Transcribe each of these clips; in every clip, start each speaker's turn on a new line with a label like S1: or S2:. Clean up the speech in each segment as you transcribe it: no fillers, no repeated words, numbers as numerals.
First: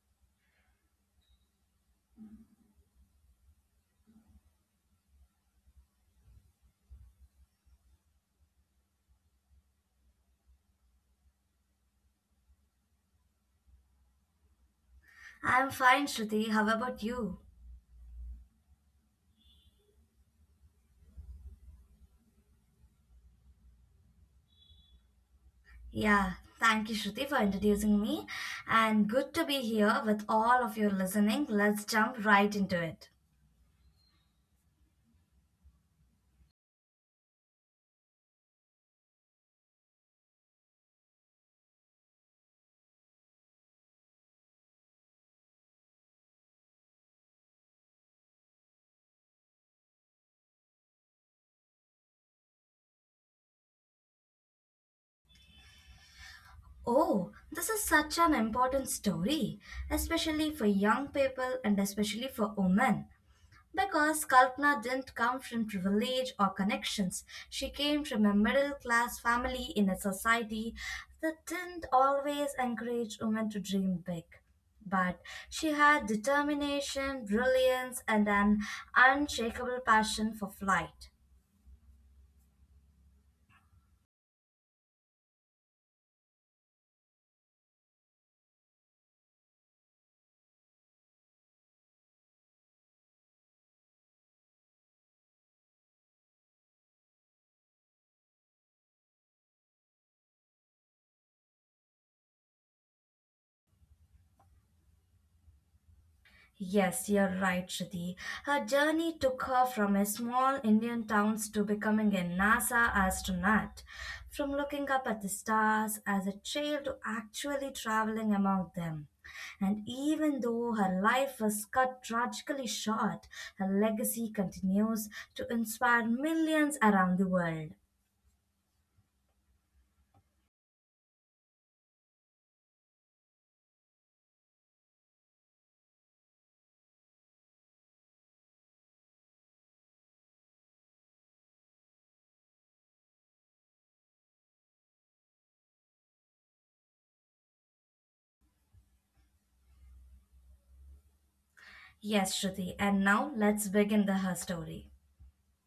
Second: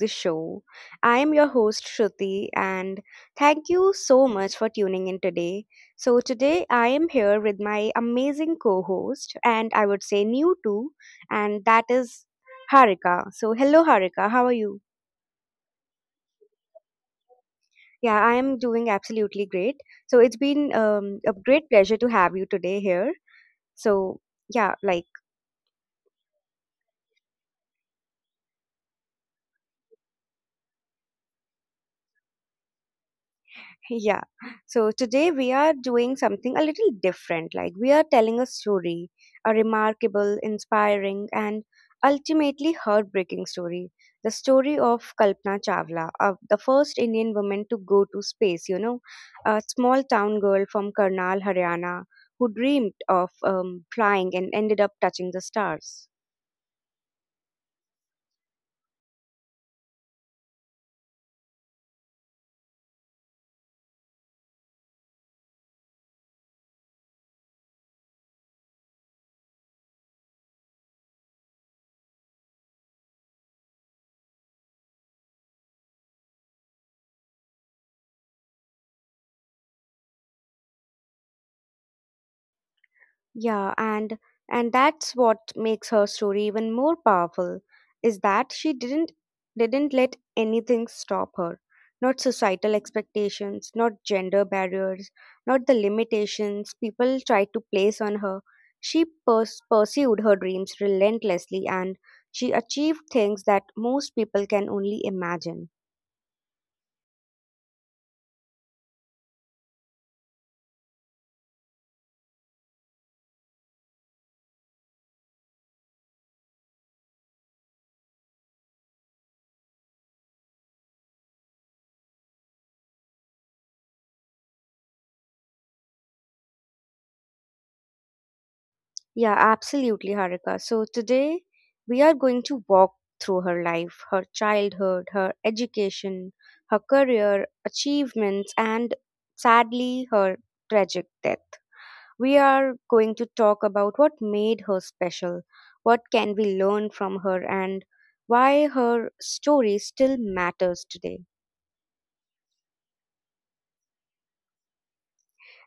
S1: the show. I am your host Shruti, and thank you so much for tuning in today. So today I am here with my amazing co host and I would say new too, and that is Harika. So hello Harika, how are you?
S2: I'm fine, Shruti. How about you?
S1: Yeah, I am doing absolutely great. So it's been a great pleasure to have you today here. So, yeah, like
S2: Yeah, Thank you, Shruti, for introducing me. And good to be here with all of you listening. Let's jump right into it.
S1: yeah. So today we are doing something a little different. Like, we are telling a story, a remarkable, inspiring, and ultimately heartbreaking story. The story of Kalpana Chawla, of the first Indian woman to go to space, you know, a small town girl from Karnal, Haryana, who dreamed of flying and ended up touching the stars.
S2: Oh, this is such an important story, especially for young people and especially for women. Because Kalpana didn't come from privilege or connections, she came from a middle class family in a society that didn't always encourage women to dream big. But she had determination, brilliance, and an unshakable passion for flight.
S1: Yeah, and that's what makes her story even more powerful is that she didn't let anything stop her. Not societal expectations, not gender barriers, not the limitations people tried to place on her. Pursued her dreams relentlessly, and she achieved things that most people can only imagine.
S2: Yes, you're right, Shruti. Her journey took her from a small Indian town to becoming a NASA astronaut. From looking up at the stars as a child to actually traveling among them. And even though her life was cut tragically short, her legacy continues to inspire millions around the world.
S1: Yeah, absolutely, Harika. So today we are going to walk through her life, her childhood, her education, her career, achievements, and sadly, her tragic death. We are going to talk about what made her special, what can we learn from her, and why her story still matters today.
S2: Yes, Shruti, and now let's begin the her story.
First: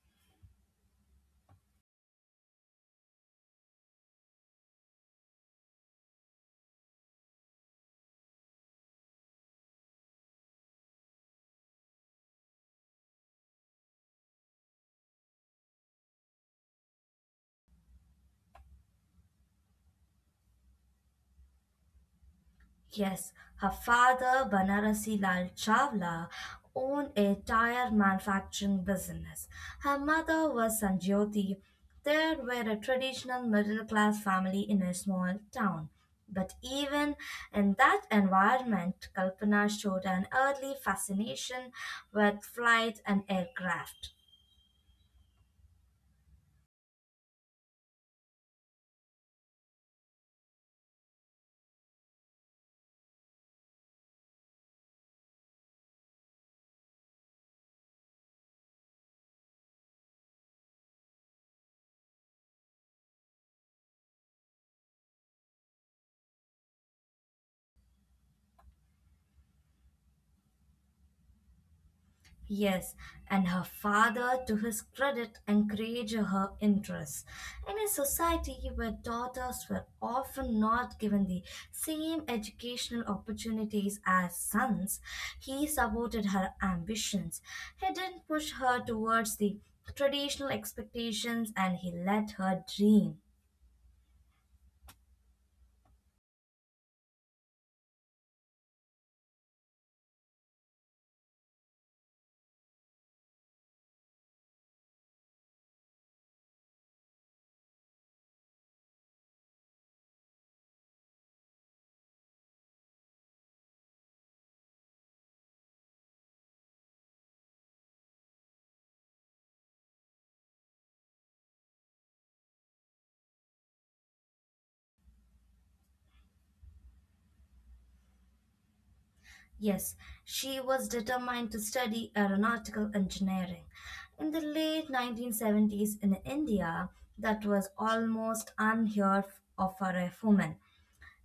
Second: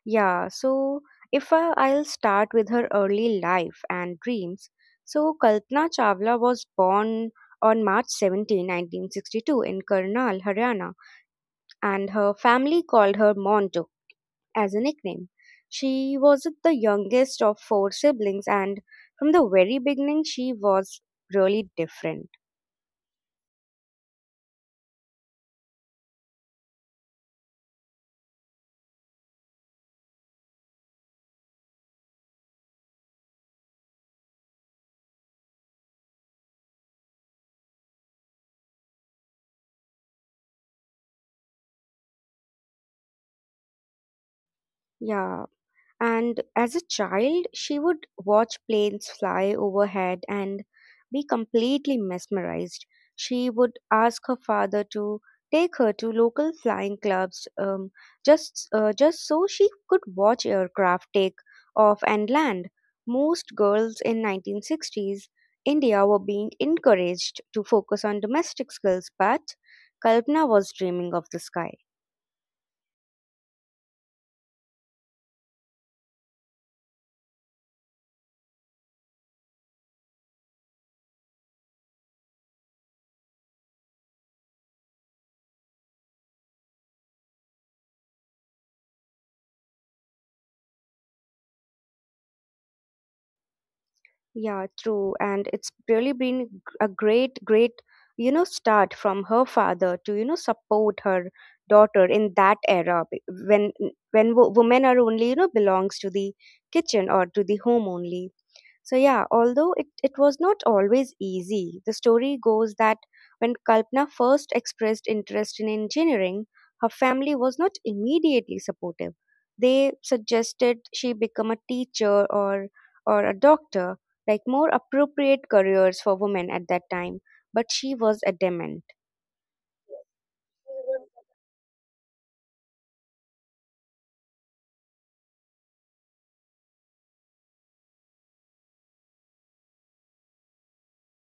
S1: Yeah, so if I, I'll start with her early life and dreams. So Kalpana Chawla was born on March 17, 1962 in Karnal, Haryana, and her family called her Monto as a nickname. She was the youngest of four siblings, and from the very beginning she was really different.
S2: Yes, her father, Banarasi Lal Chawla, owned a tire manufacturing business. Her mother was Sanjyoti. They were a traditional middle class family in a small town. But even in that environment, Kalpana showed an early fascination with flight and aircraft.
S1: Yeah. And as a child, she would watch planes fly overhead and be completely mesmerized. She would ask her father to take her to local flying clubs, just so she could watch aircraft take off and land. Most girls in 1960s India were being encouraged to focus on domestic skills, but Kalpana was dreaming of the sky.
S2: Yes, and her father, to his credit, encouraged her interests. In a society where daughters were often not given the same educational opportunities as sons, he supported her ambitions. He didn't push her towards the traditional expectations and he let her dream.
S1: Yeah, true. And it's really been a great, you know, start from her father to, you know, support her daughter in that era when women are only, you know, belongs to the kitchen or to the home only. So yeah, although it was not always easy, the story goes that when Kalpana first expressed interest in engineering, her family was not immediately supportive. They suggested she become a teacher or a doctor, like more appropriate careers for women at that time, but she was adamant.
S2: Yes, she was determined to study aeronautical engineering. In the late 1970s in India, that was almost unheard of for a woman.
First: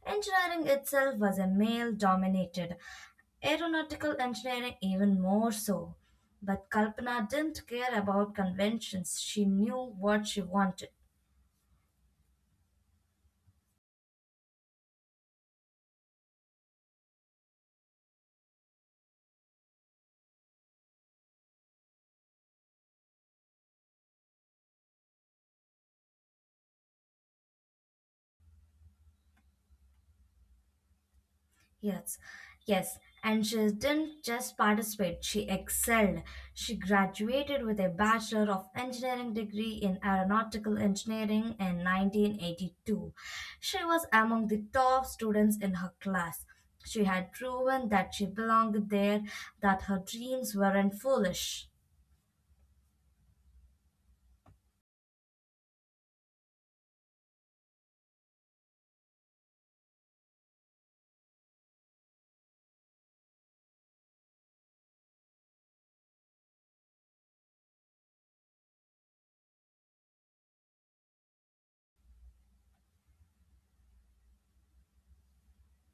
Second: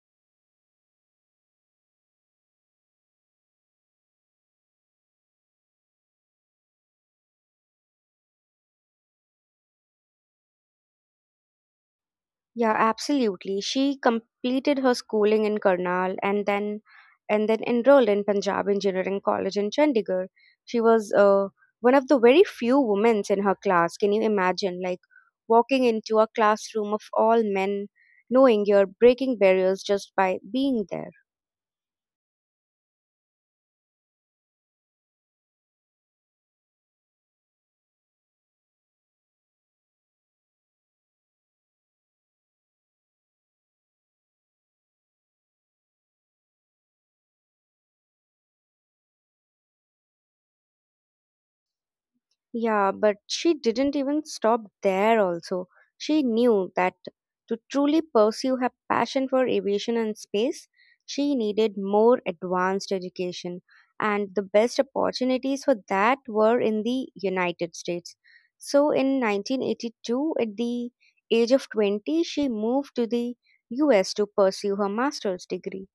S2: Engineering itself was a male dominated, aeronautical engineering even more so. But Kalpana didn't care about conventions, she knew what she wanted.
S1: Yeah, absolutely. She completed her schooling in Karnal and then enrolled in Punjab Engineering College in Chandigarh. She was, one of the very few women in her class. Can you imagine, like, walking into a classroom of all men, knowing you're breaking barriers just by being there?
S2: Yes, yes. And she didn't just participate, she excelled. She graduated with a Bachelor of Engineering degree in Aeronautical Engineering in 1982. She was among the top students in her class. She had proven that she belonged there, that her dreams weren't foolish.
S1: Yeah, but she didn't even stop there also. She knew that to truly pursue her passion for aviation and space, she needed more advanced education, and the best opportunities for that were in the United States. So in 1982, at the age of 20, she moved to the US to pursue her master's degree.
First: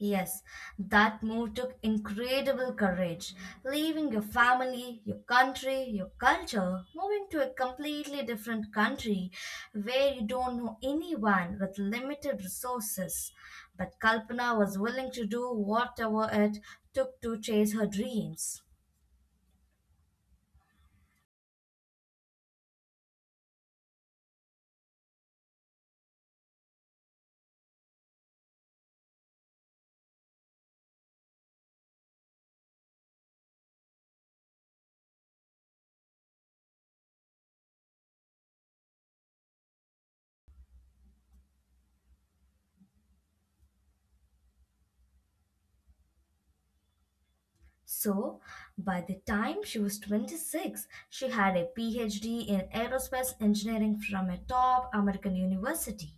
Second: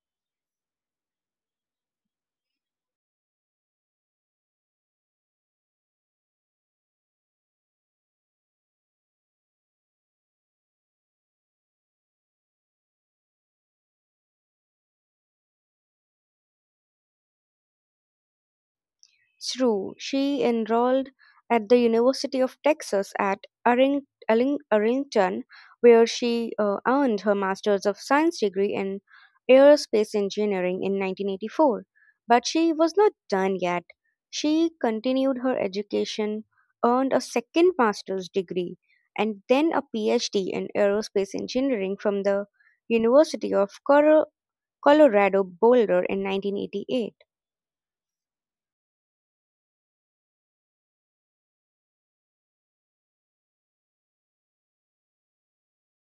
S2: Yes, that move took incredible courage, leaving your family, your country, your culture, moving to a completely different country where you don't know anyone with limited resources. But Kalpana was willing to do whatever it took to chase her dreams.
S1: True, she enrolled at the University of Texas at Arlington, where she earned her Master's of Science degree in Aerospace Engineering in 1984. But she was not done yet. She continued her education, earned a second Master's degree, and then a PhD in Aerospace Engineering from the University of Colorado Boulder in 1988.
S2: So, by the time she was 26, she had a PhD in aerospace engineering from a top American university.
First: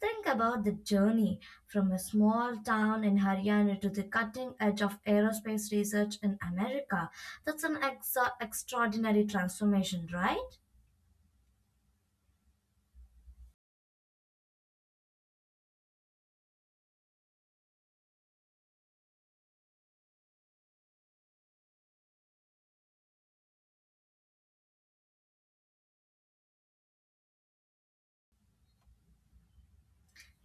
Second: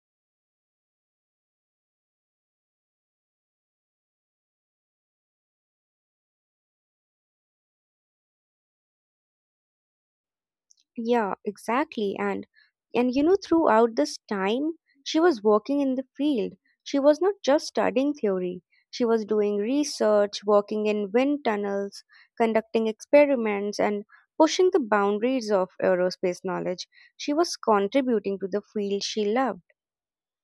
S2: Think about the journey from a small town in Haryana to the cutting edge of aerospace research in America. That's an exa extraordinary transformation, right?
S1: Yeah, exactly. And you know, throughout this time, she was working in the field. She was not just studying theory. She was doing research, working in wind tunnels, conducting experiments, and pushing the boundaries of aerospace knowledge. She was contributing to the field she loved.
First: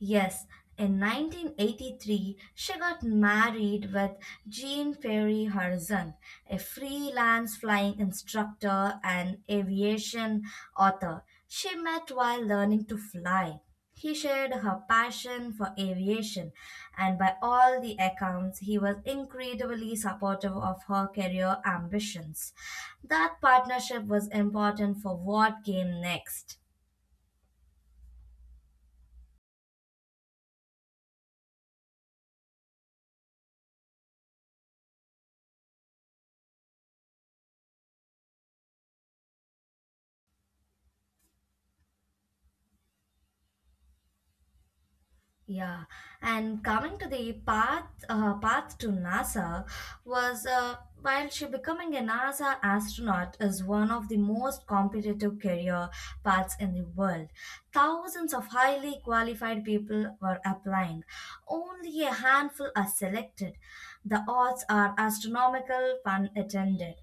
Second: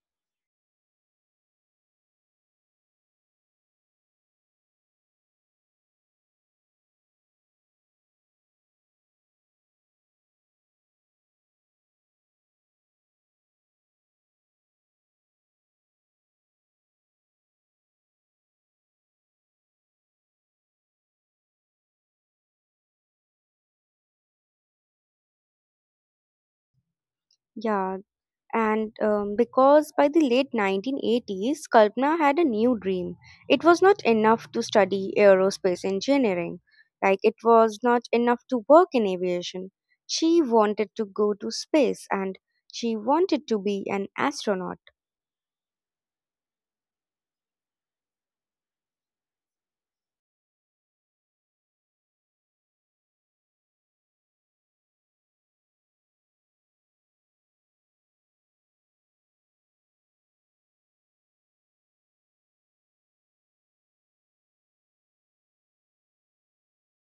S2: Yes, in 1983, she got married with Jean Perry Horizon, a freelance flying instructor and aviation author she met while learning to fly. He shared her passion for aviation, and by all the accounts, he was incredibly supportive of her career ambitions. That partnership was important for what came next.
S1: Yeah, and because by the late 1980s, Kalpana had a new dream. It was not enough to study aerospace engineering; like, it was not enough to work in aviation. She wanted to go to space, and she wanted to be an astronaut.
S2: Yeah, and coming to the path path to NASA was while she becoming a NASA astronaut is one of the most competitive career paths in the world. Thousands of highly qualified people were applying. Only a handful are selected. The odds are astronomical when attended.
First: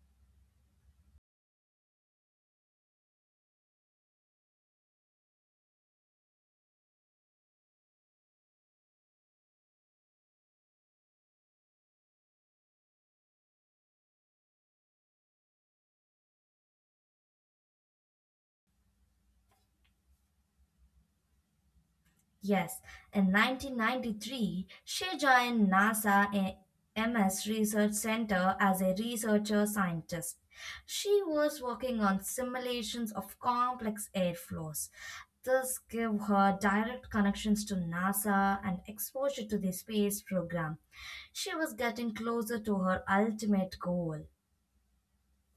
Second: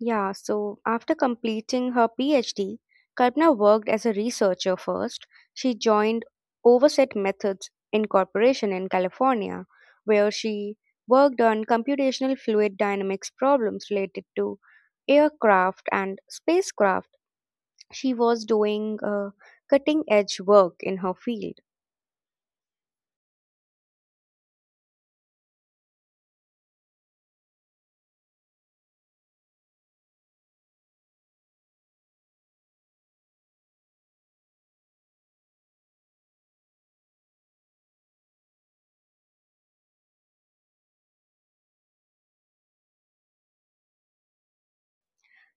S1: Yeah, so after completing her PhD, Kalpana worked as a researcher first. She joined Overset Methods Incorporation in California, where she worked on computational fluid dynamics problems related to aircraft and spacecraft. She was doing cutting edge work in her field.
S2: Yes, in 1993, she joined NASA A- MS Research Center as a researcher scientist. She was working on simulations of complex airflows. This gave her direct connections to NASA and exposure to the space program. She was getting closer to her ultimate goal.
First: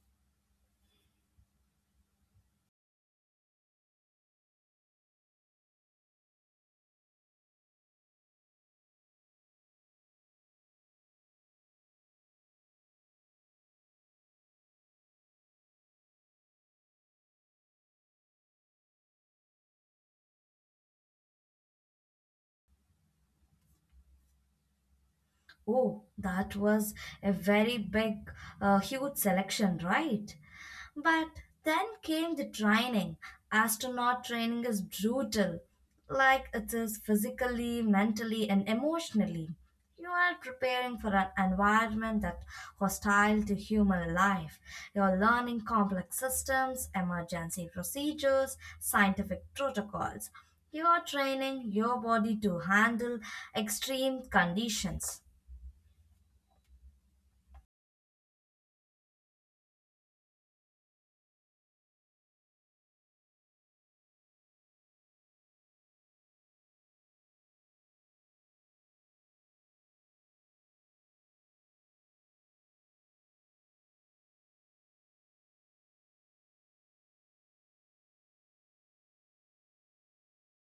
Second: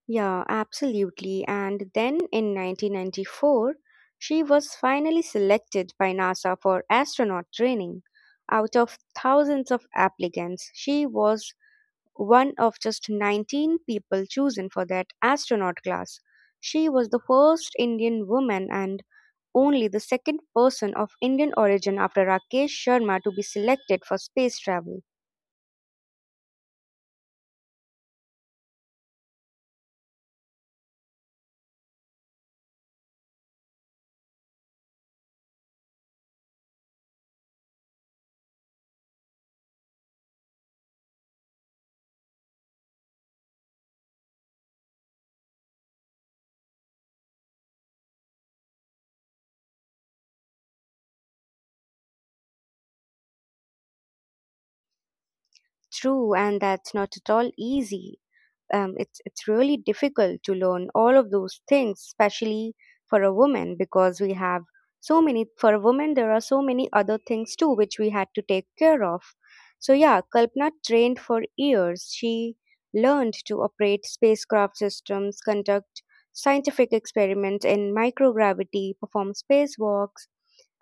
S1: Yeah, absolutely. And then in 1994, she was finally selected by NASA for astronaut training. Out of thousands of applicants, she was one of just 19 people chosen for that astronaut class. She was the first Indian woman and only the second person of Indian origin after Rakesh Sharma to be selected for space travel.
S2: Oh, that was a very big, huge selection, right? But then came the training. Astronaut training is brutal. Like it is physically, mentally, and emotionally. You are preparing for an environment that hostile to human life. You're learning complex systems, emergency procedures, scientific protocols. You are training your body to handle extreme conditions.
S1: True, and that's not at all easy. It's really difficult to learn all of those things, especially for a woman, because we have so many for a woman there are so many other things too which we had to take care of. So yeah, Kalpana trained for years. She learned to operate spacecraft systems, conduct scientific experiments in microgravity, perform spacewalks,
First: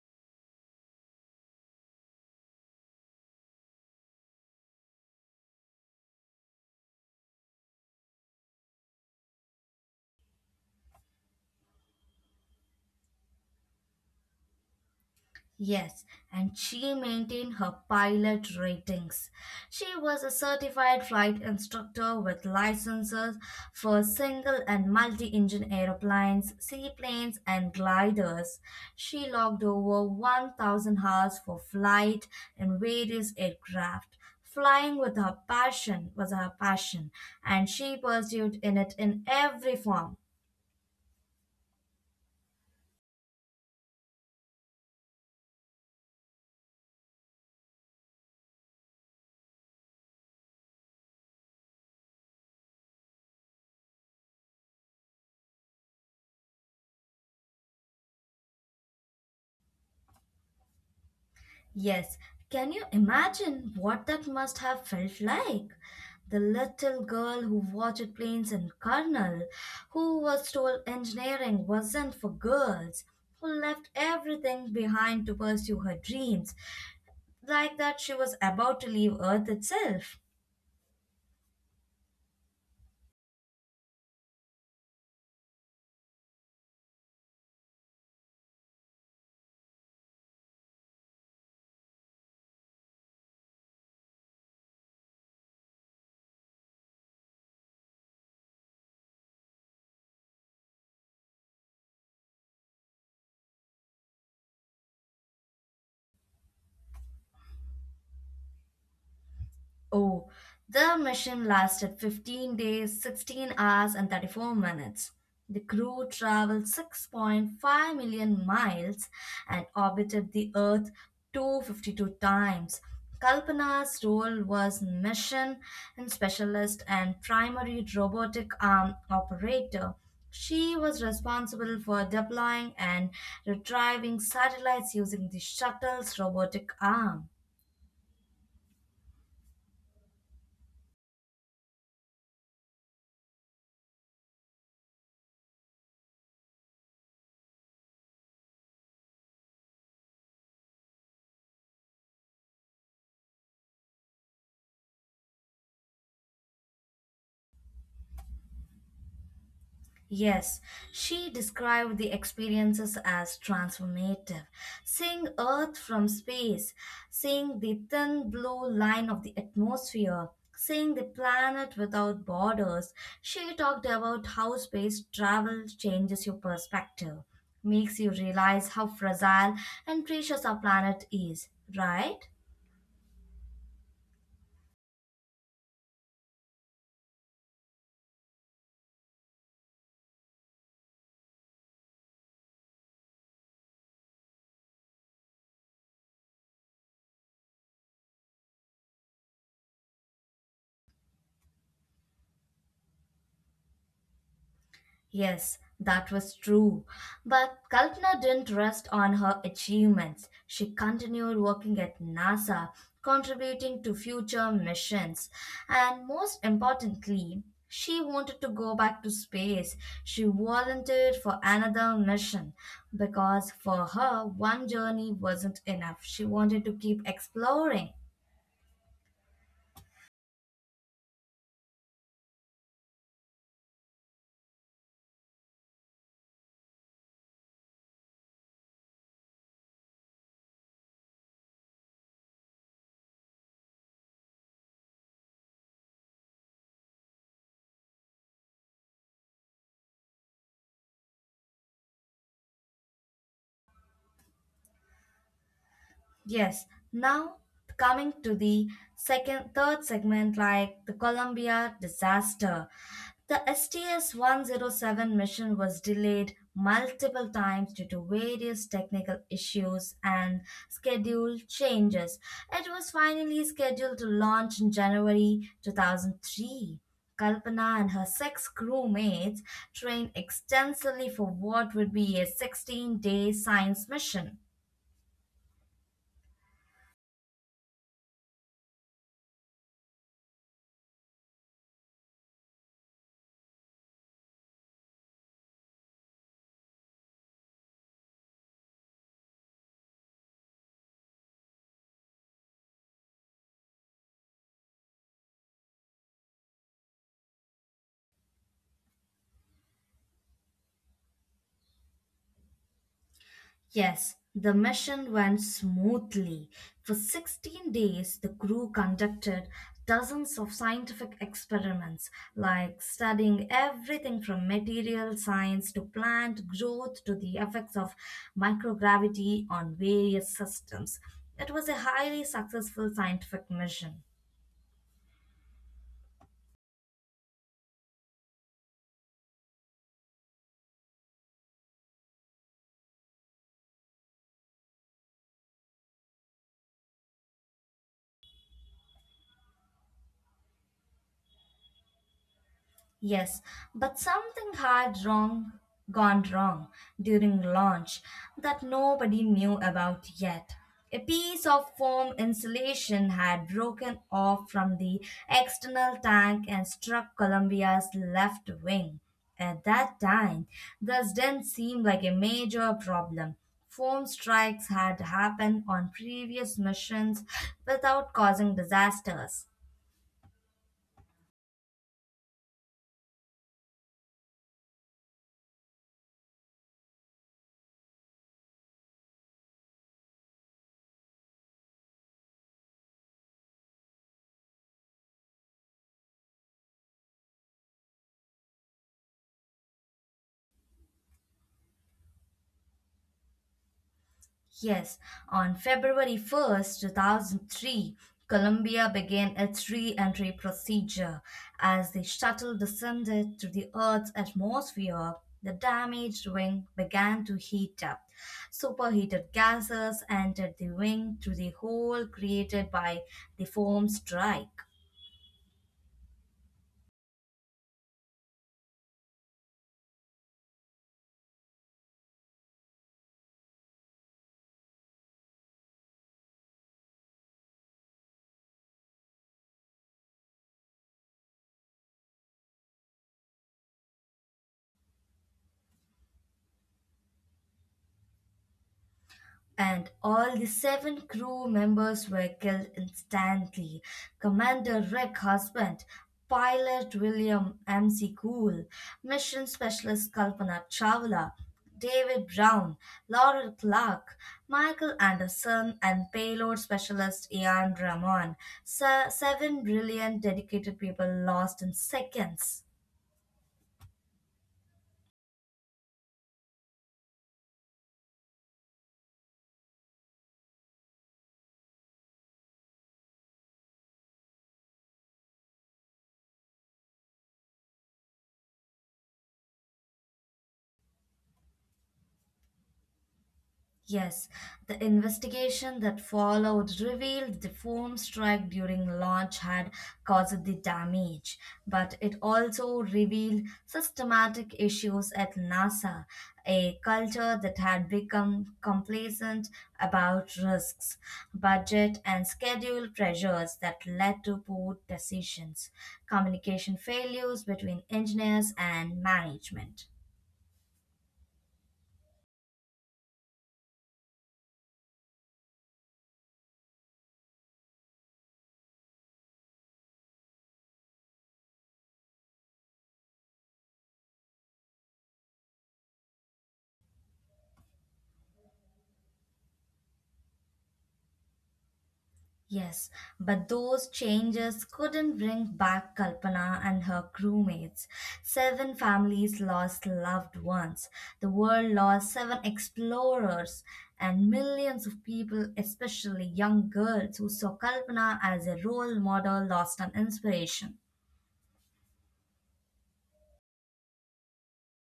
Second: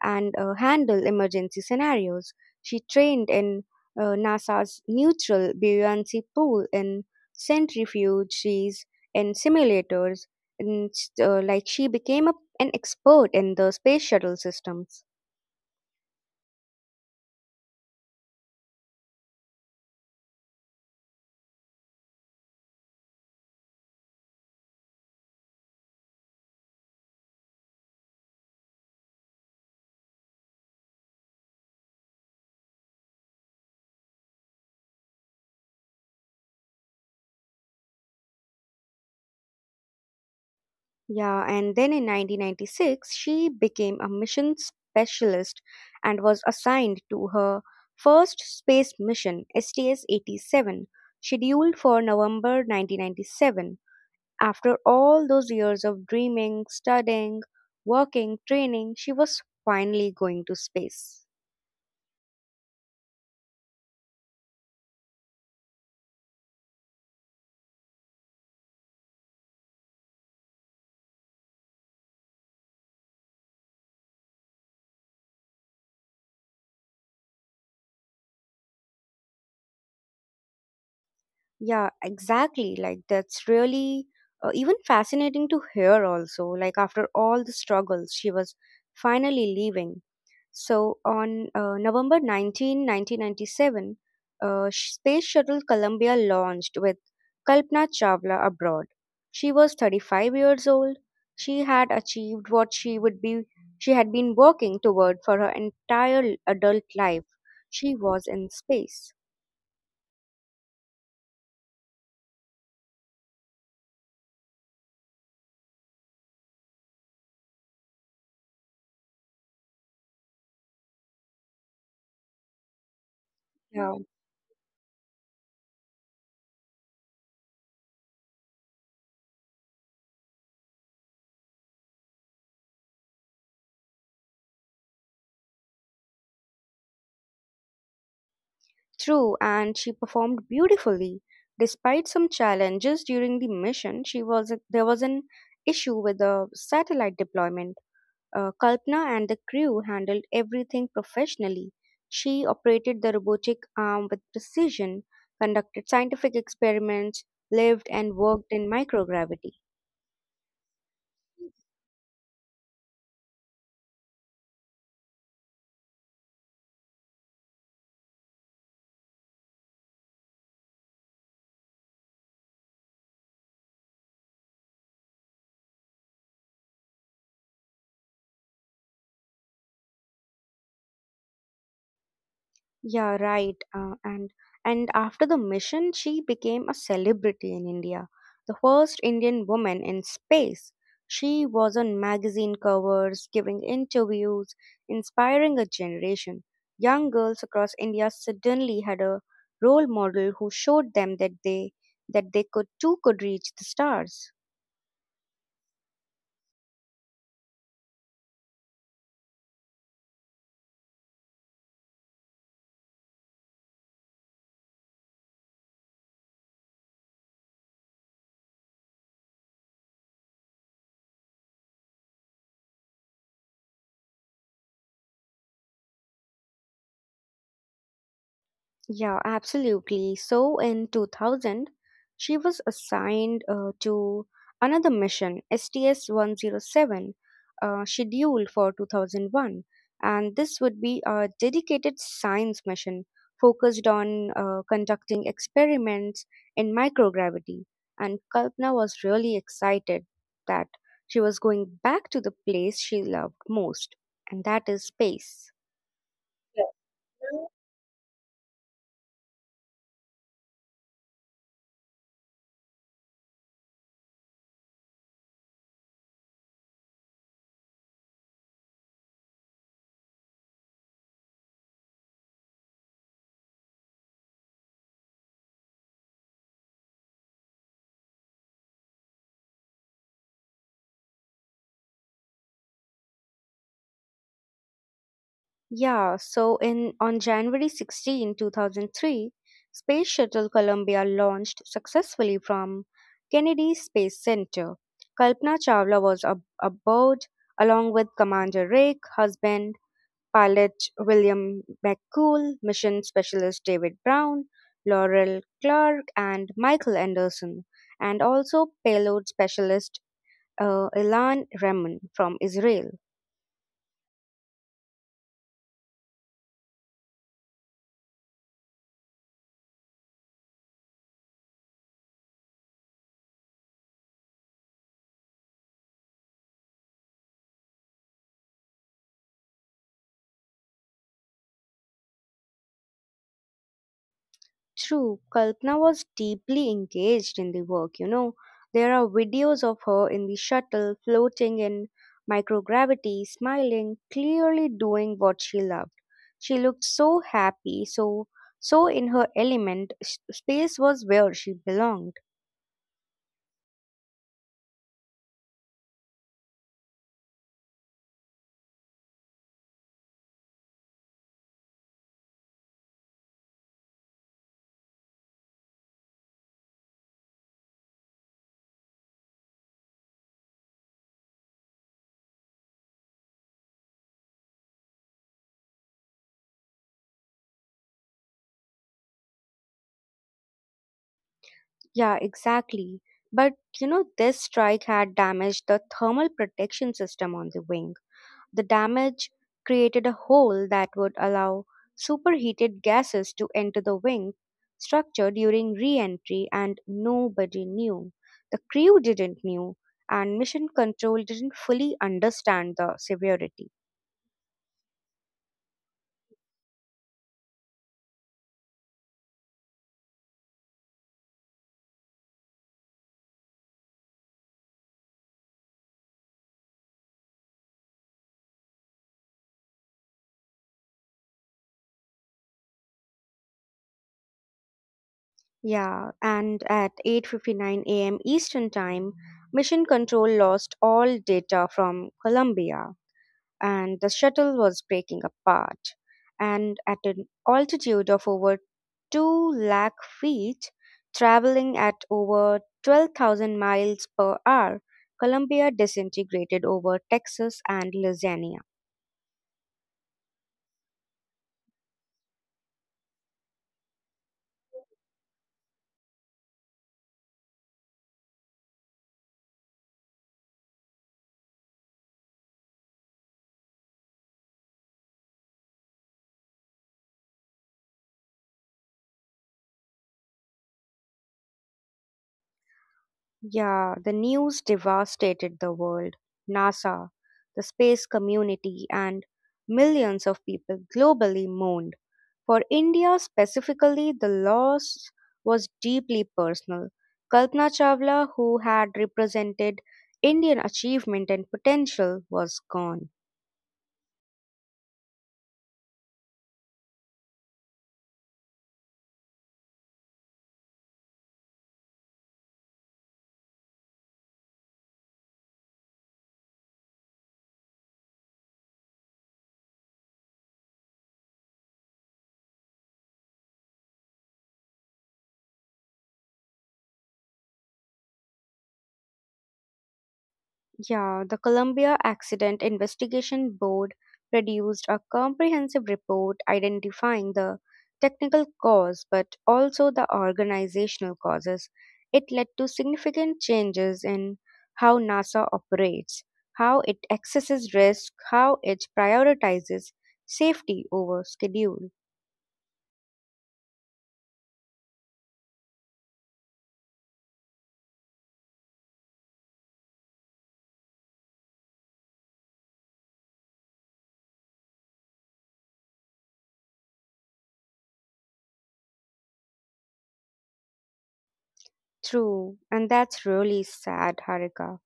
S1: and handle emergency scenarios. She trained in, NASA's neutral buoyancy pool, in centrifuges, in simulators, and, uh, like she became a, an expert in the space shuttle systems.
S2: Yes, and she maintained her pilot ratings. She was a certified flight instructor with licenses for single and multi engine aeroplanes, seaplanes, and gliders. She logged over 1,000 hours for flight in various aircraft. Flying with her passion was her passion, and she pursued in it in every form.
S1: Yeah, and then in 1996, she became a mission specialist and was assigned to her first space mission, STS 87, scheduled for November 1997. After all those years of dreaming, studying, working, training, she was finally going to space.
S2: Yes, can you imagine what that must have felt like? The little girl who watched planes in Karnal, who was told engineering wasn't for girls, who left everything behind to pursue her dreams, like that she was about to leave Earth itself.
S1: Yeah, exactly. Like, that's really, even fascinating to hear also. Like, after all the struggles, she was finally leaving. So on November 19, 1997, Space Shuttle Columbia launched with Kalpana Chawla abroad. She was 35 years old. She had achieved what she would be she had been working toward for her entire adult life. She was in space.
S2: Oh, the mission lasted 15 days, 16 hours, and 34 minutes. The crew traveled 6.5 million miles and orbited the Earth 252 times.
S1: Yeah.
S2: Kalpana's role was mission and specialist and primary robotic arm operator. She was responsible for deploying and retrieving satellites using the shuttle's robotic arm.
S1: True, and she performed beautifully. Despite some challenges during the mission, she was there was an issue with the satellite deployment. Kalpana and the crew handled everything professionally. She operated the robotic arm with precision, conducted scientific experiments, lived and worked in microgravity.
S2: Yes, she described the experiences as transformative. Seeing Earth from space, seeing the thin blue line of the atmosphere, seeing the planet without borders, she talked about how space travel changes your perspective, makes you realize how fragile and precious our planet is, right?
S1: Yeah, right. And after the mission, she became a celebrity in India, the first Indian woman in space. She was on magazine covers, giving interviews, inspiring a generation. Young girls across India suddenly had a role model who showed them that they could too could reach the stars.
S2: Yes, that was true. But Kalpana didn't rest on her achievements. She continued working at NASA, contributing to future missions. And most importantly, she wanted to go back to space. She volunteered for another mission because for her, one journey wasn't enough. She wanted to keep exploring.
S1: Yeah, absolutely. So in 2000, she was assigned, to another mission, STS 107, scheduled for 2001. And this would be a dedicated science mission focused on conducting experiments in microgravity. And Kalpana was really excited that she was going back to the place she loved most, and that is space.
S2: Yes. Now coming to the second third segment like the Columbia disaster. The STS 107 mission was delayed multiple times due to various technical issues and schedule changes. It was finally scheduled to launch in January 2003. Kalpana and her six crewmates trained extensively for what would be a 16-day science mission.
S1: Yeah, so in on January 16, 2003, Space Shuttle Columbia launched successfully from Kennedy Space Center. Kalpana Chawla was aboard along with Commander Rick Husband, pilot William McCool, mission specialist David Brown, Laurel Clark, and Michael Anderson, and also payload specialist, Ilan Remon from Israel.
S2: Yes, the mission went smoothly. For 16 days, the crew conducted dozens of scientific experiments, like studying everything from material science to plant growth to the effects of microgravity on various systems. It was a highly successful scientific mission.
S1: True, Kalpana was deeply engaged in the work, you know. There are videos of her in the shuttle, floating in microgravity, smiling, clearly doing what she loved. She looked so happy, so in her element. Space was where she belonged.
S2: Yes, but something had wrong gone wrong during launch that nobody knew about yet. A piece of foam insulation had broken off from the external tank and struck Columbia's left wing. At that time, this didn't seem like a major problem. Foam strikes had happened on previous missions without causing disasters.
S1: Yeah, exactly. But you know, this strike had damaged the thermal protection system on the wing. The damage created a hole that would allow superheated gases to enter the wing structure during re-entry, and nobody knew. The crew didn't knew, and mission control didn't fully understand the severity.
S2: Yes, on February 1st, 2003, Colombia began its re entry procedure. As the shuttle descended to the Earth's atmosphere, the damaged wing began to heat up. Superheated gases entered the wing through the hole created by the foam strike.
S1: Yeah, and at 8:59 a.m. Eastern Time, Mission Control lost all data from Columbia, and the shuttle was breaking apart. And at an altitude of over 2 lakh feet, traveling at over 12,000 miles per hour, Columbia disintegrated over Texas and Louisiana.
S2: And all the seven crew members were killed instantly. Commander Rick Husband, pilot William M.C. Cool, mission specialist Kalpana Chawla, David Brown, Laurel Clark, Michael Anderson, and payload specialist Ian Ramon. Seven brilliant, dedicated people lost in seconds.
S1: Yeah, the news devastated the world. NASA, the space community, and millions of people globally mourned. For India specifically, the loss was deeply personal. Kalpana Chawla, who had represented Indian achievement and potential, was gone.
S2: Yes, the investigation that followed revealed the foam strike during launch had caused the damage, but it also revealed systematic issues at NASA, a culture that had become complacent about risks, budget, and schedule pressures that led to poor decisions, communication failures between engineers and management.
S1: Yeah, the Columbia Accident Investigation Board produced a comprehensive report identifying the technical cause but also the organizational causes. It led to significant changes in how NASA operates, how it accesses risk, how it prioritizes safety over schedule.
S2: Yes, but those changes couldn't bring back Kalpana and her crewmates. Seven families lost loved ones. The world lost seven explorers and millions of people, especially young girls who saw Kalpana as a role model, lost an inspiration.
S1: True, and that's really sad, Harika.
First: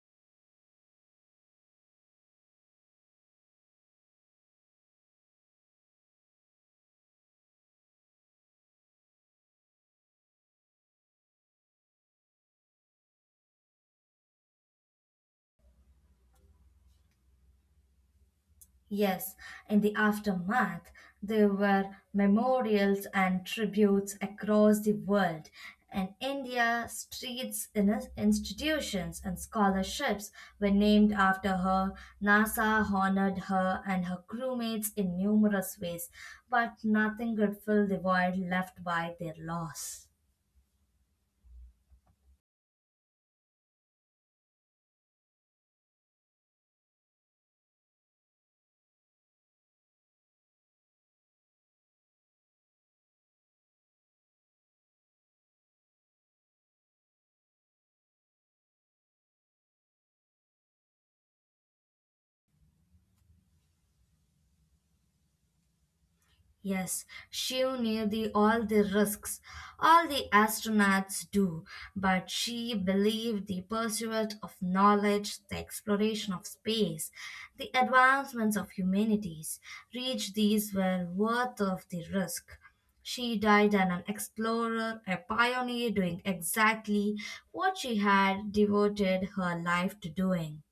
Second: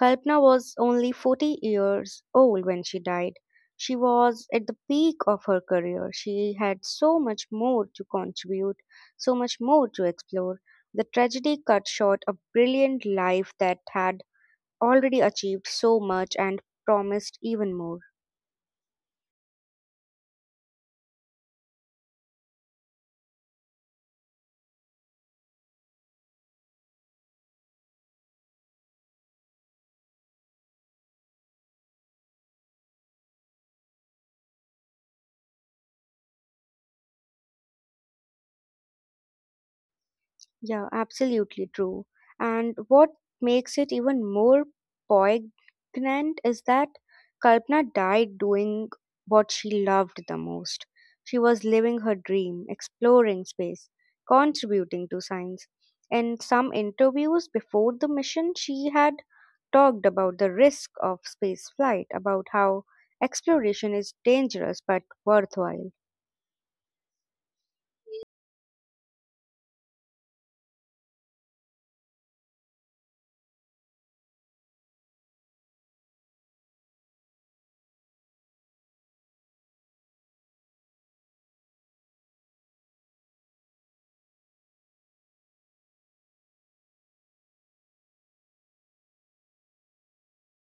S1: Kalpana was only 40 years old when she died. She was at the peak of her career. She had so much more to contribute, so much more to explore. The tragedy cut short a brilliant life that had already achieved so much and promised even more.
S2: Yes, in the aftermath, there were memorials and tributes across the world. In India, streets, institutions, and scholarships were named after her. NASA honored her and her crewmates in numerous ways, but nothing could fill the void left by their loss.
S1: Yeah, absolutely true. And what makes it even more poignant is that Kalpana died doing what she loved the most. She was living her dream, exploring space, contributing to science. In some interviews before the mission, she had talked about the risk of space flight, about how exploration is dangerous but worthwhile.
S2: Yes, she knew the all the risks all the astronauts do, but she believed the pursuit of knowledge, the exploration of space, the advancements of humanities, reach these were worth of the risk. She died an explorer, a pioneer doing exactly what she had devoted her life to doing.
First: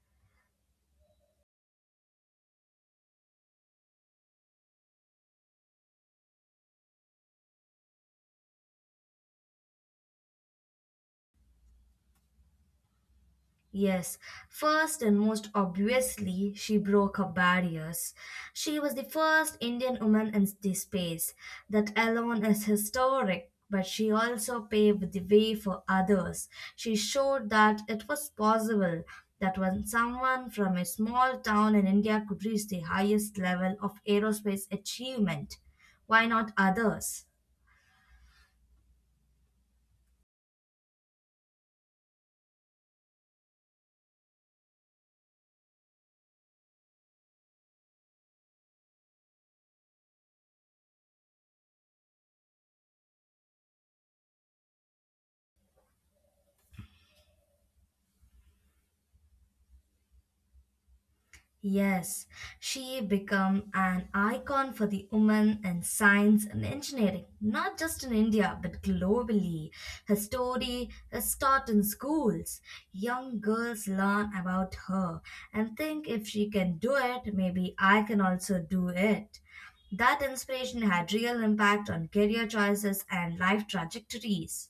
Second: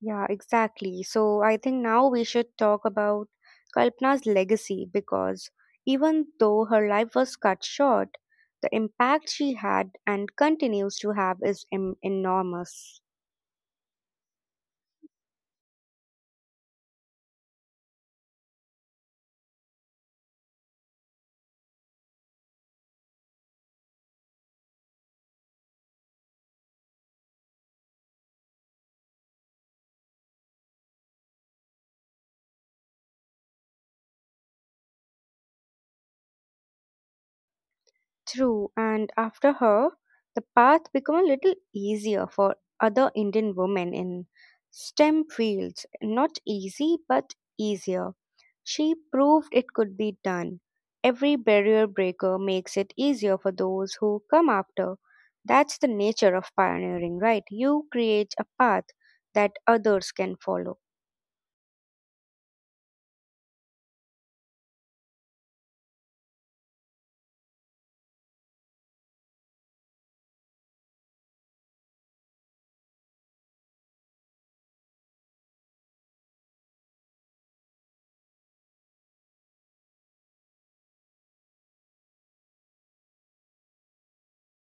S1: Yeah, exactly. So I think now we should talk about Kalpana's legacy because even though her life was cut short, the impact she had and continues to have is enormous.
S2: Yes, first and most obviously, she broke her barriers. She was the first Indian woman in the space. That alone is historic, but she also paved the way for others. She showed that it was possible that when someone from a small town in India could reach the highest level of aerospace achievement, why not others?
S1: True, and after her, the path became a little easier for other Indian women in STEM fields. Not easy, but easier. She proved it could be done. Every barrier breaker makes it easier for those who come after. That's the nature of pioneering, right? You create a path that others can follow.
S2: Yes, she became an icon for the women in science and engineering, not just in India but globally. Her story is taught in schools. Young girls learn about her and think if she can do it, maybe I can also do it. That inspiration had real impact on career choices and life trajectories.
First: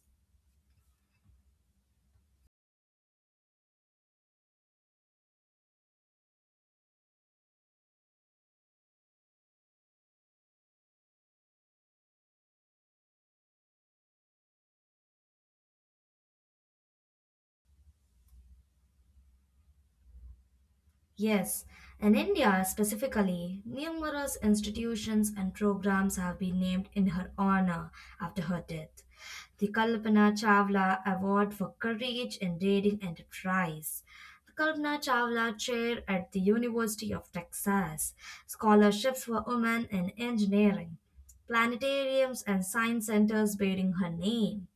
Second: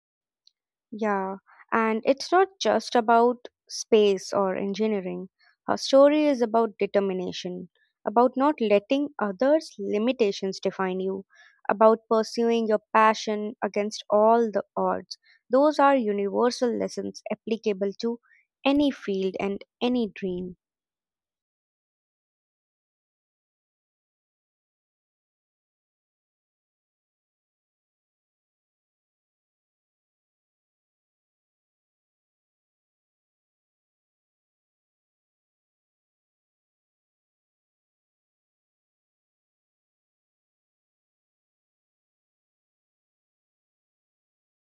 S1: Yeah, and it's not just about space or engineering. Her story is about determination, about not letting others' limitations define you, about pursuing your passion against all the odds. Those are universal lessons applicable to any field and any dream.
S2: Yes, in India specifically, numerous institutions and programs have been named in her honor after her death. The Kalpana Chawla Award for Courage in Dating Enterprise, the Kalpana Chawla Chair at the University of Texas, scholarships for women in engineering, planetariums and science centers bearing her name.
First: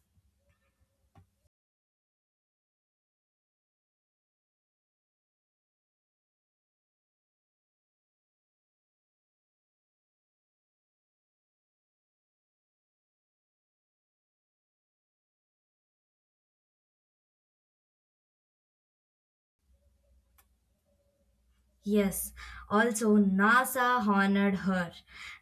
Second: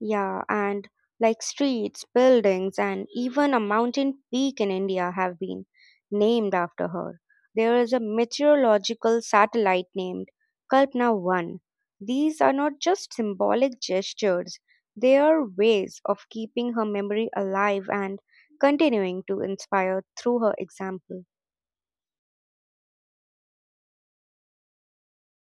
S1: Yeah, and like streets, buildings, and even a mountain peak in India have been named after her. There is a meteorological satellite named Kalpana 1. These are not just symbolic gestures, they are ways of keeping her memory alive and continuing to inspire through her example.
S2: Yes, also NASA honored her.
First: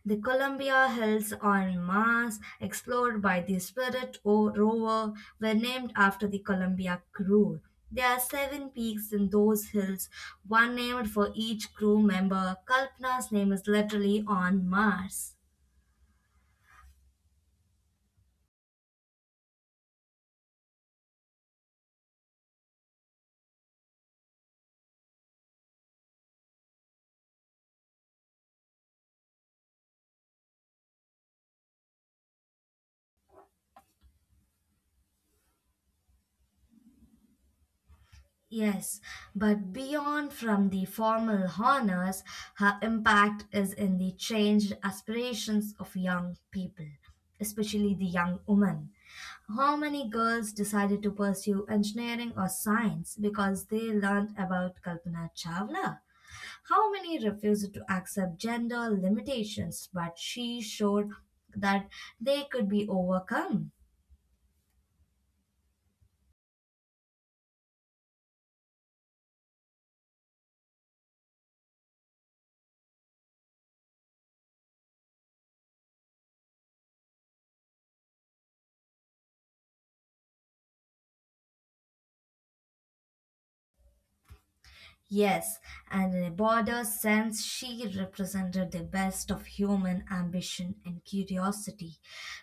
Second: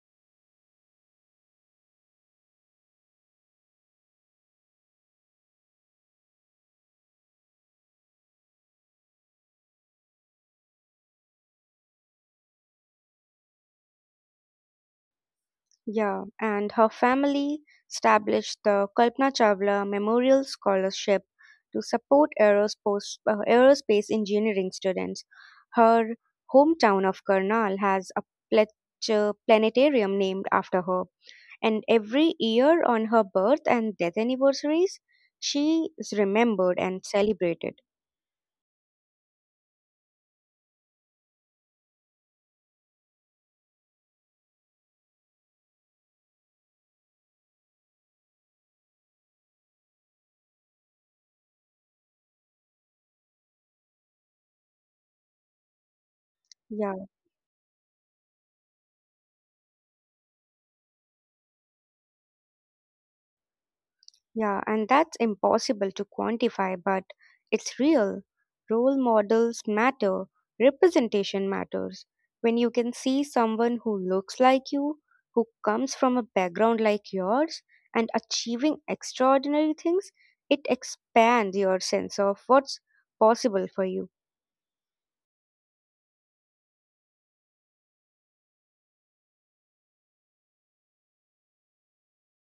S2: The Columbia Hills on Mars, explored by the Spirit rover, were named after the Columbia crew. There are seven peaks in those hills, one named for each crew member. Kalpana's name is literally on Mars.
S1: Yeah, and her family established the Kalpana Chawla Memorial Scholarship to support aerospace, aerospace engineering students. Her hometown of Karnal has a plet- planetarium named after her, and every year on her birth and death anniversaries, she is remembered and celebrated.
S2: Yes, but beyond from the formal honors, her impact is in the changed aspirations of young people, especially the young women. How many girls decided to pursue engineering or science because they learned about Kalpana Chawla? How
S1: Yeah.
S2: many refused to accept gender limitations but she showed that they could be overcome?
S1: Yeah, and that's impossible to quantify, but it's real. Role models matter, representation matters. When you can see someone who looks like you, who comes from a background like yours, and achieving extraordinary things, it expands your sense of what's possible for you.
S2: Yes, and in a broader sense, she represented the best of human ambition and curiosity.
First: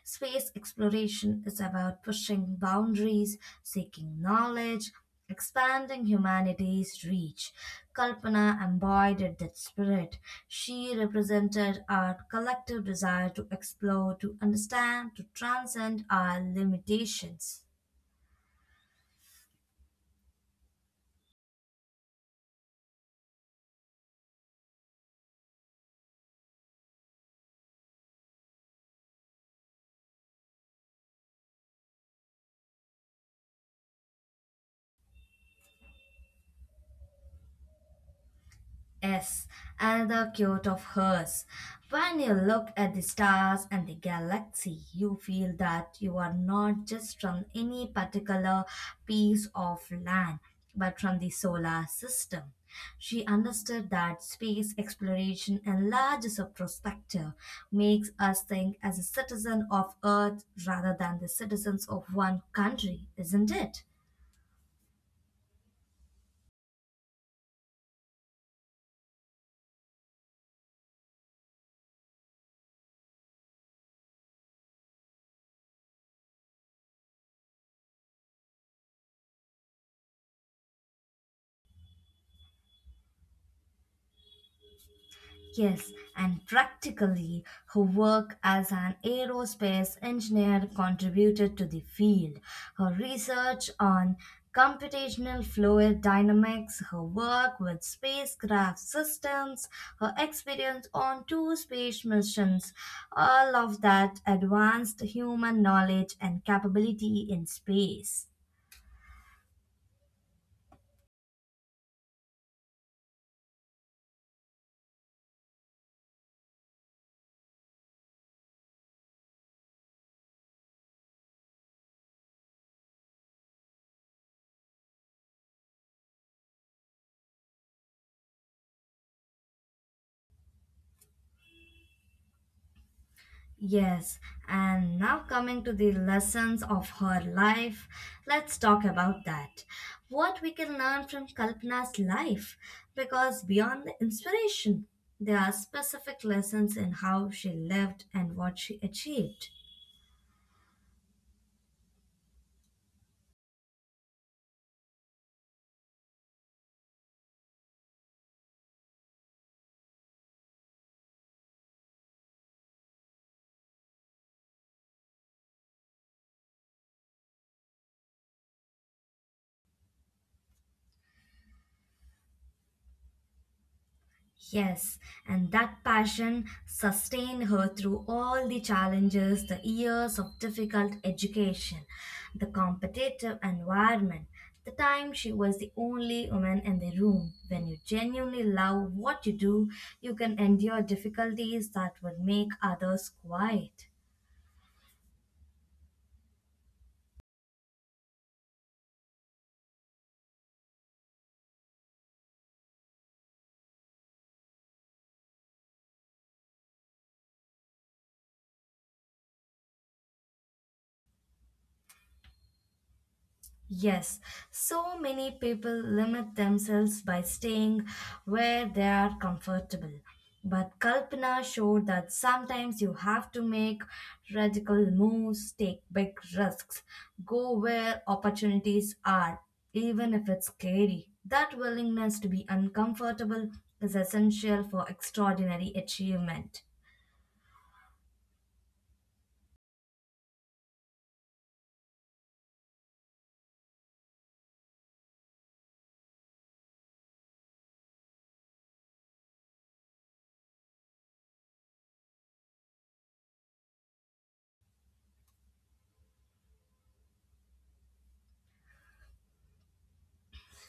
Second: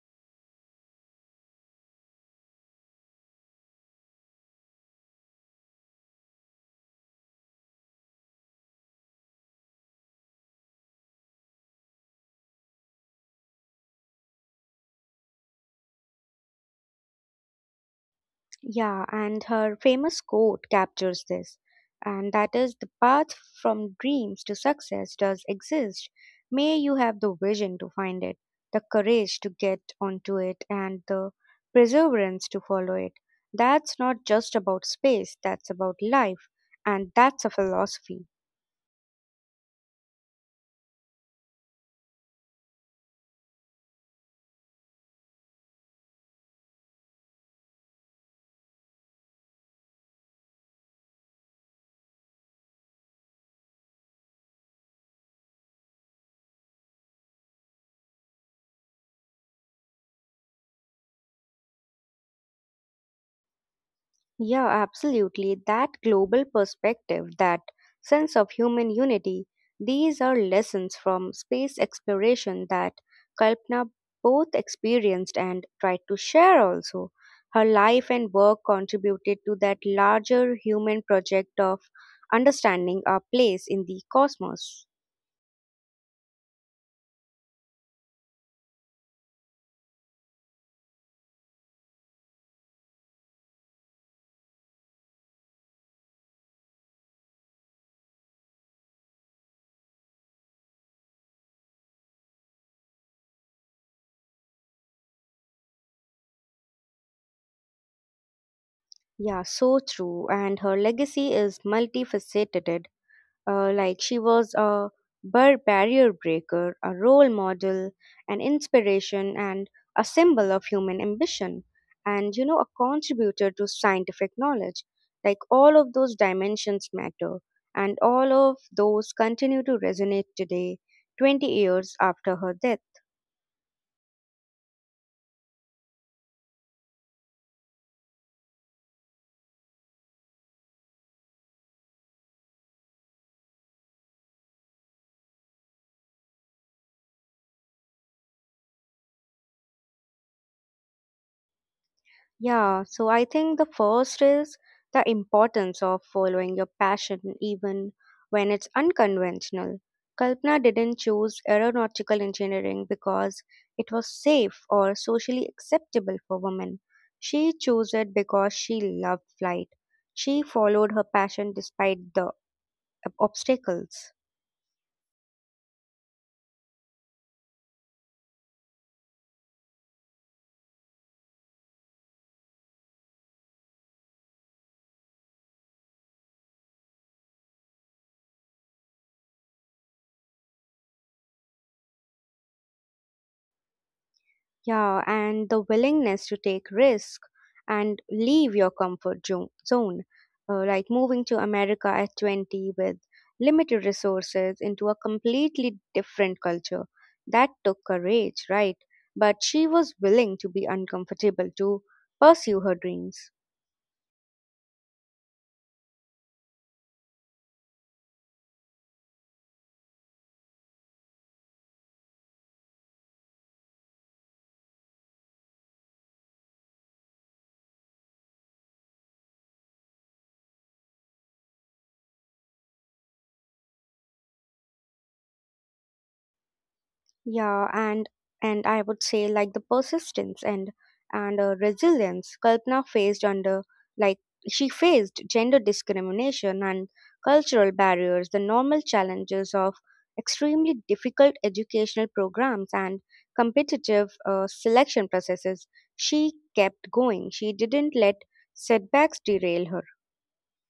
S2: Space exploration is about pushing boundaries, seeking knowledge, expanding humanity's reach. Kalpana embodied that spirit. She represented our collective desire to explore, to understand, to transcend our limitations.
S1: Yeah, and her famous quote captures this, and that is the path from dreams to success does exist. May you have the vision to find it, the courage to get onto it, and the perseverance to follow it. That's not just about space, that's about life, and that's a philosophy.
S2: Yes, and the quote of hers. When you look at the stars and the galaxy, you feel that you are not just from any particular piece of land, but from the solar system. She understood that space exploration enlarges our perspective, makes us think as a citizen of Earth rather than the citizens of one country, isn't it?
S1: Yeah, absolutely. That global perspective, that sense of human unity, these are lessons from space exploration that Kalpana both experienced and tried to share also. Her life and work contributed to that larger human project of understanding our place in the cosmos.
S2: Yes, and practically, her work as an aerospace engineer contributed to the field. Her research on computational fluid dynamics, her work with spacecraft systems, her experience on two space missions, all of that advanced human knowledge and capability in space.
S1: Yeah, so true. And her legacy is multifaceted. Like she was a barrier breaker, a role model, an inspiration, and a symbol of human ambition, and you know, a contributor to scientific knowledge. Like all of those dimensions matter, and all of those continue to resonate today, 20 years after her death.
S2: Yes, and now coming to the lessons of her life, let's talk about that. What we can learn from Kalpana's life, because beyond the inspiration, there are specific lessons in how she lived and what she achieved.
S1: Yeah, so I think the first is the importance of following your passion even when it's unconventional. Kalpana didn't choose aeronautical engineering because it was safe or socially acceptable for women. She chose it because she loved flight. She followed her passion despite the obstacles.
S2: Yes, and that passion sustained her through all the challenges, the years of difficult education, the competitive environment, the time she was the only woman in the room. When you genuinely love what you do, you can endure difficulties that would make others quiet.
S1: Yeah, and the willingness to take risk and leave your comfort zone, like moving to America at 20 with limited resources into a completely different culture. That took courage, right? But she was willing to be uncomfortable to pursue her dreams.
S2: Yes, so many people limit themselves by staying where they are comfortable. But Kalpana showed that sometimes you have to make radical moves, take big risks, go where opportunities are, even if it's scary. That willingness to be uncomfortable is essential for extraordinary achievement.
S1: Yeah, and I would say like the persistence and resilience Kalpana faced under like she faced gender discrimination and cultural barriers, the normal challenges of extremely difficult educational programs and competitive selection processes. She kept going. She didn't let setbacks derail her.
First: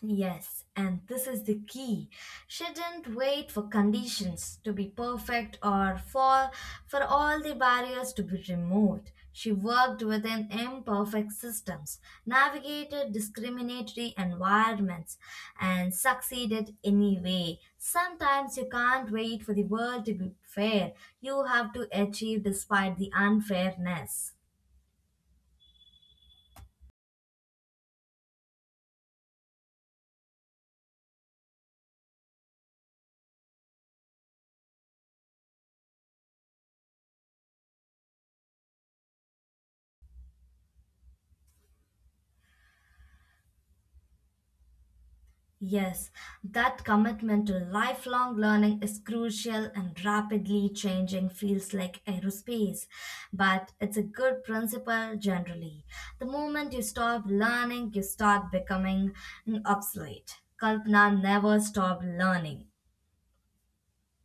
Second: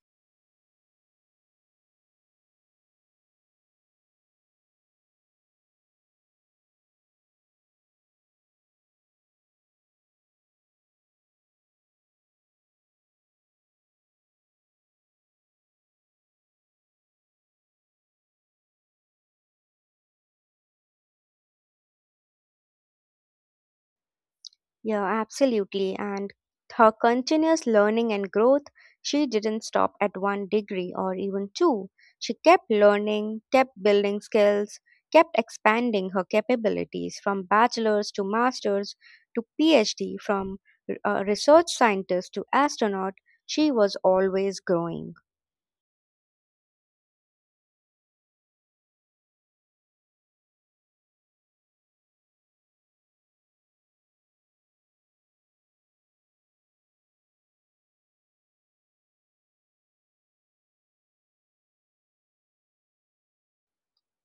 S2: Yes, and this is the key. Shouldn't wait for conditions to be perfect or for all the barriers to be removed. She worked within imperfect systems, navigated discriminatory environments, and succeeded anyway. Sometimes you can't wait for the world to be fair. You have to achieve despite the unfairness.
S1: Yeah, absolutely. And her continuous learning and growth, she didn't stop at one degree or even two. She kept learning, kept building skills, kept expanding her capabilities from bachelor's to master's to PhD, from research scientist to astronaut. She was always growing.
S2: Yes, that commitment to lifelong learning is crucial in rapidly changing fields like aerospace, but it's a good principle generally. The moment you stop learning, you start becoming obsolete. Kalpana never stopped learning.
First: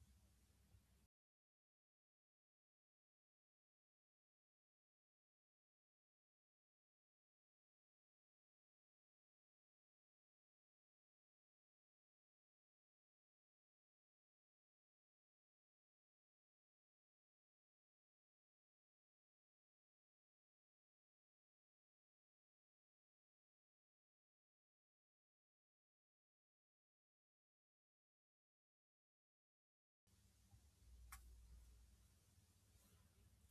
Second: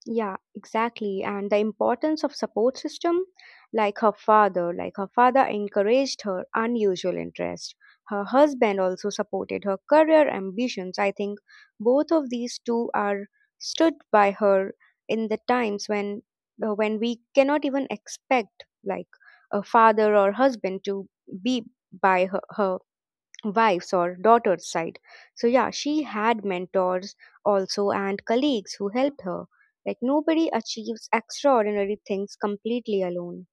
S1: Yeah, exactly. And the importance of support system, like her father encouraged her unusual interest. Her husband also supported her career ambitions. I think both of these two are stood by her in the times when we cannot even expect like a father or husband to be by her wife's or daughter's side. So yeah, she had mentors also and colleagues who helped her. Like nobody achieves extraordinary things completely alone.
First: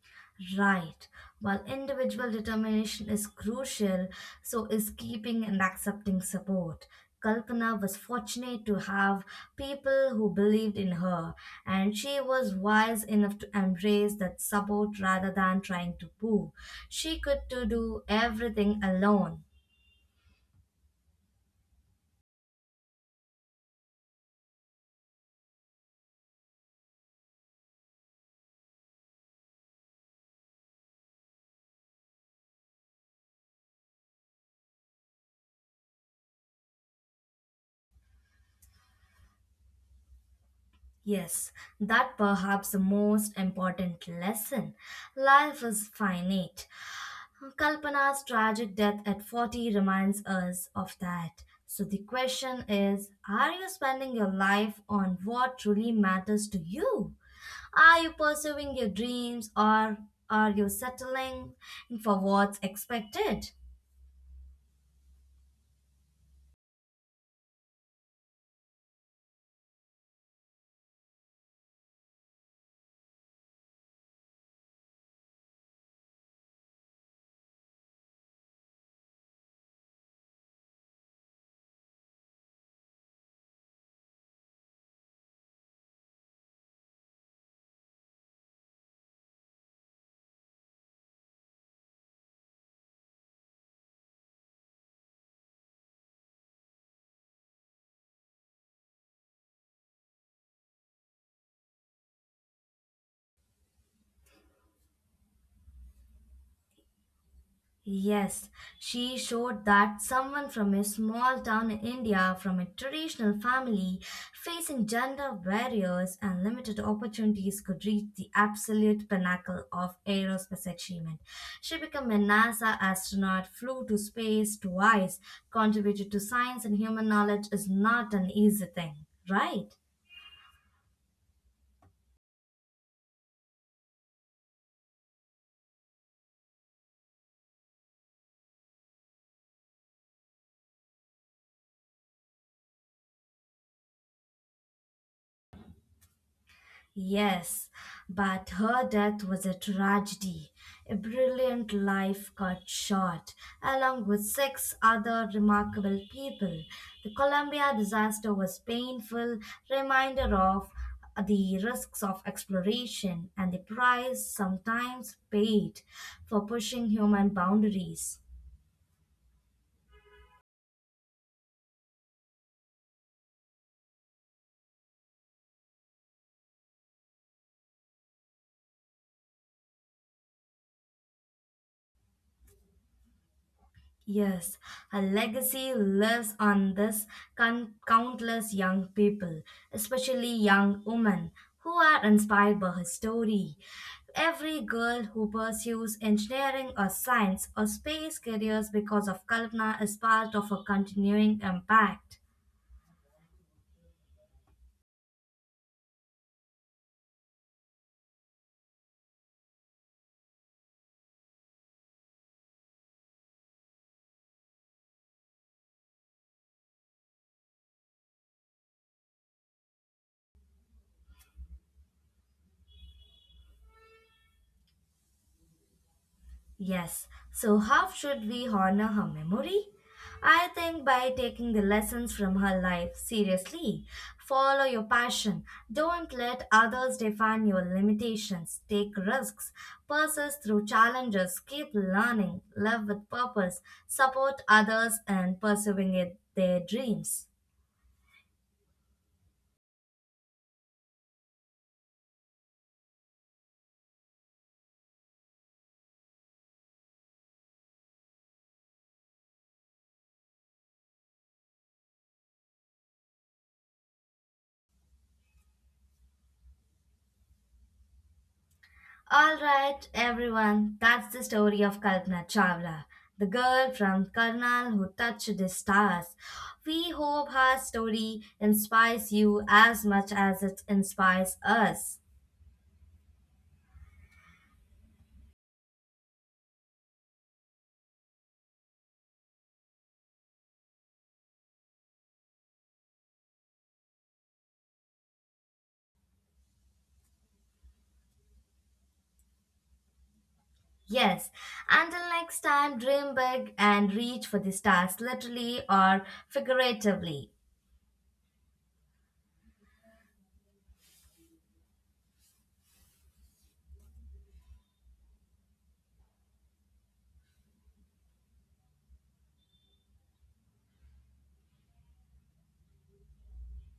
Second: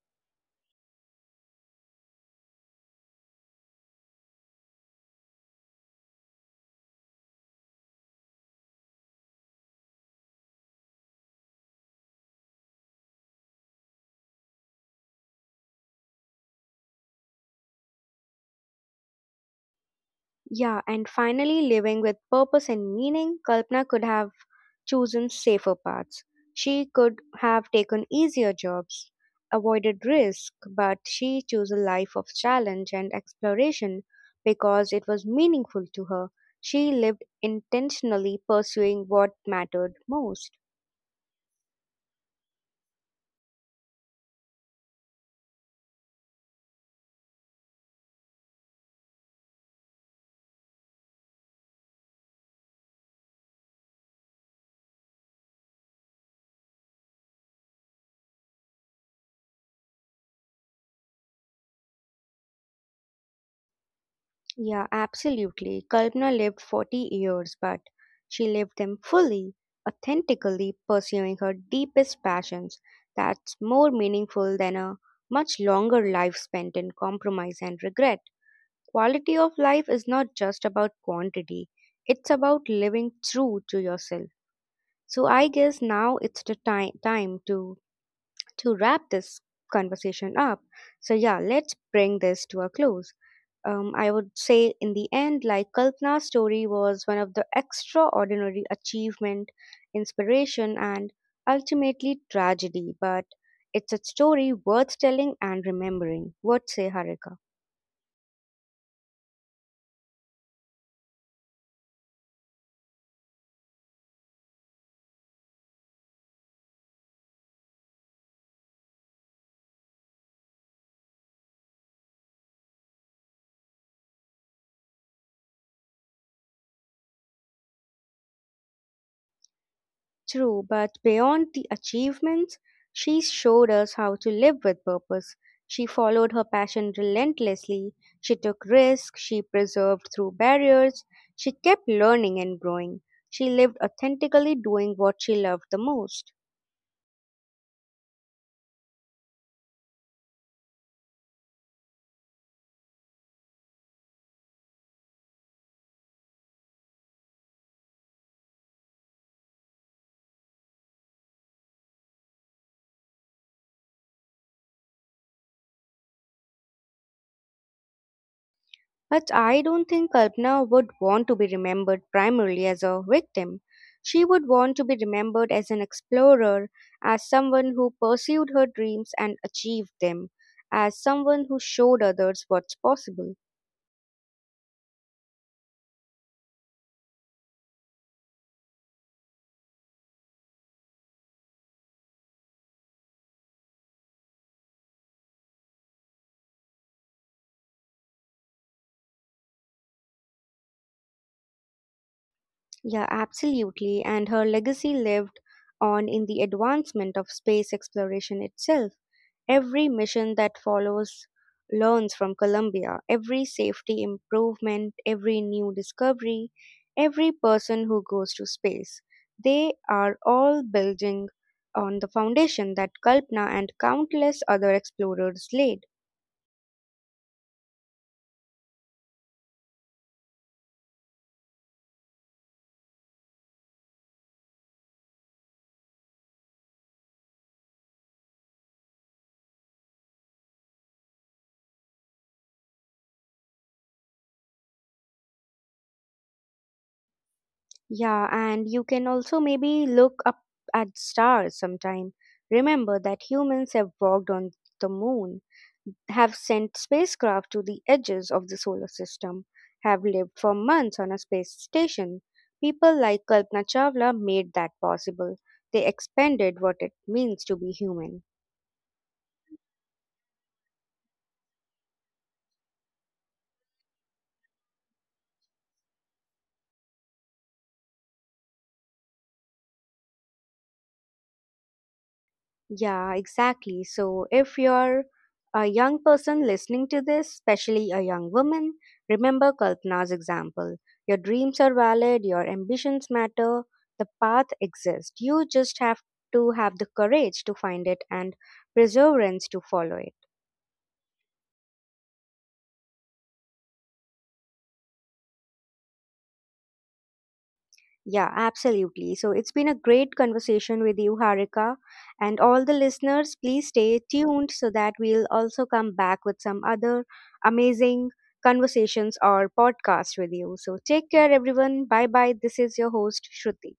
S2: Right. While individual determination is crucial, so is keeping and accepting support. Kalpana was fortunate to have people who believed in her, and she was wise enough to embrace that support rather than trying to prove she could to do everything alone.
S1: Yeah, and finally, living with purpose and meaning, Kalpana could have chosen safer paths. She could have taken easier jobs, avoided risk, but she chose a life of challenge and exploration because it was meaningful to her. She lived intentionally pursuing what mattered most.
S2: Yes, that perhaps the most important lesson. Life is finite. Kalpana's tragic death at 40 reminds us of that. So the question is, are you spending your life on what truly matters to you? Are you pursuing your dreams, or are you settling for what's expected?
S1: Yeah, absolutely. Kalpana lived 40 years, but she lived them fully, authentically pursuing her deepest passions. That's more meaningful than a much longer life spent in compromise and regret. Quality of life is not just about quantity, it's about living true to yourself. So I guess now it's the time to wrap this conversation up, so yeah, let's bring this to a close. I would say in the end, like Kalpana's story was one of the extraordinary achievement, inspiration, and ultimately tragedy, but it's a story worth telling and remembering. What say, Harika?
S2: Yes, she showed that someone from a small town in India, from a traditional family, facing gender barriers and limited opportunities, could reach the absolute pinnacle of aerospace achievement. She became a NASA astronaut, flew to space twice, contributed to science and human knowledge is not an easy thing, right?
S1: True, but beyond the achievements, she showed us how to live with purpose. She followed her passion relentlessly. She took risks. She preserved through barriers. She kept learning and growing. She lived authentically doing what she loved the most.
S2: Yes, but her death was a tragedy. A brilliant life got short, along with six other remarkable people. The Columbia disaster was painful reminder of the risks of exploration and the price sometimes paid for pushing human boundaries.
S1: But I don't think Kalpana would want to be remembered primarily as a victim. She would want to be remembered as an explorer, as someone who pursued her dreams and achieved them, as someone who showed others what's possible.
S2: Yes, a legacy lives on this countless young people, especially young women who are inspired by her story. Every girl who pursues engineering or science or space careers because of Kalpana is part of a continuing impact.
S1: Yeah, absolutely. And her legacy lived on in the advancement of space exploration itself. Every mission that follows learns from Colombia. Every safety improvement, every new discovery, every person who goes to space. They are all building on the foundation that Kalpana and countless other explorers laid.
S2: Yes, so how should we honor her memory? I think by taking the lessons from her life seriously. Follow your passion. Don't let others define your limitations. Take risks. Persist through challenges. Keep learning. Live with purpose. Support others and pursuing it, their dreams.
S1: Yeah, and you can also maybe look up at stars sometime. Remember that humans have walked on the moon, have sent spacecraft to the edges of the solar system, have lived for months on a space station. People like Kalpana Chawla made that possible. They expanded what it means to be human.
S2: All right, everyone, that's the story of Kalpana Chawla, the girl from Karnal who touched the stars. We hope her story inspires you as much as it inspires us.
S1: Yeah, exactly. So if you're a young person listening to this, especially a young woman, remember Kalpana's example. Your dreams are valid, your ambitions matter, the path exists. You just have to have the courage to find it and perseverance to follow it.
S2: Yes, until next time, dream big and reach for the stars, literally or figuratively.
S1: Yeah, absolutely. So it's been a great conversation with you, Harika. And all the listeners, please stay tuned so that we'll also come back with some other amazing conversations or podcasts with you. So take care, everyone. Bye bye. This is your host, Shruti.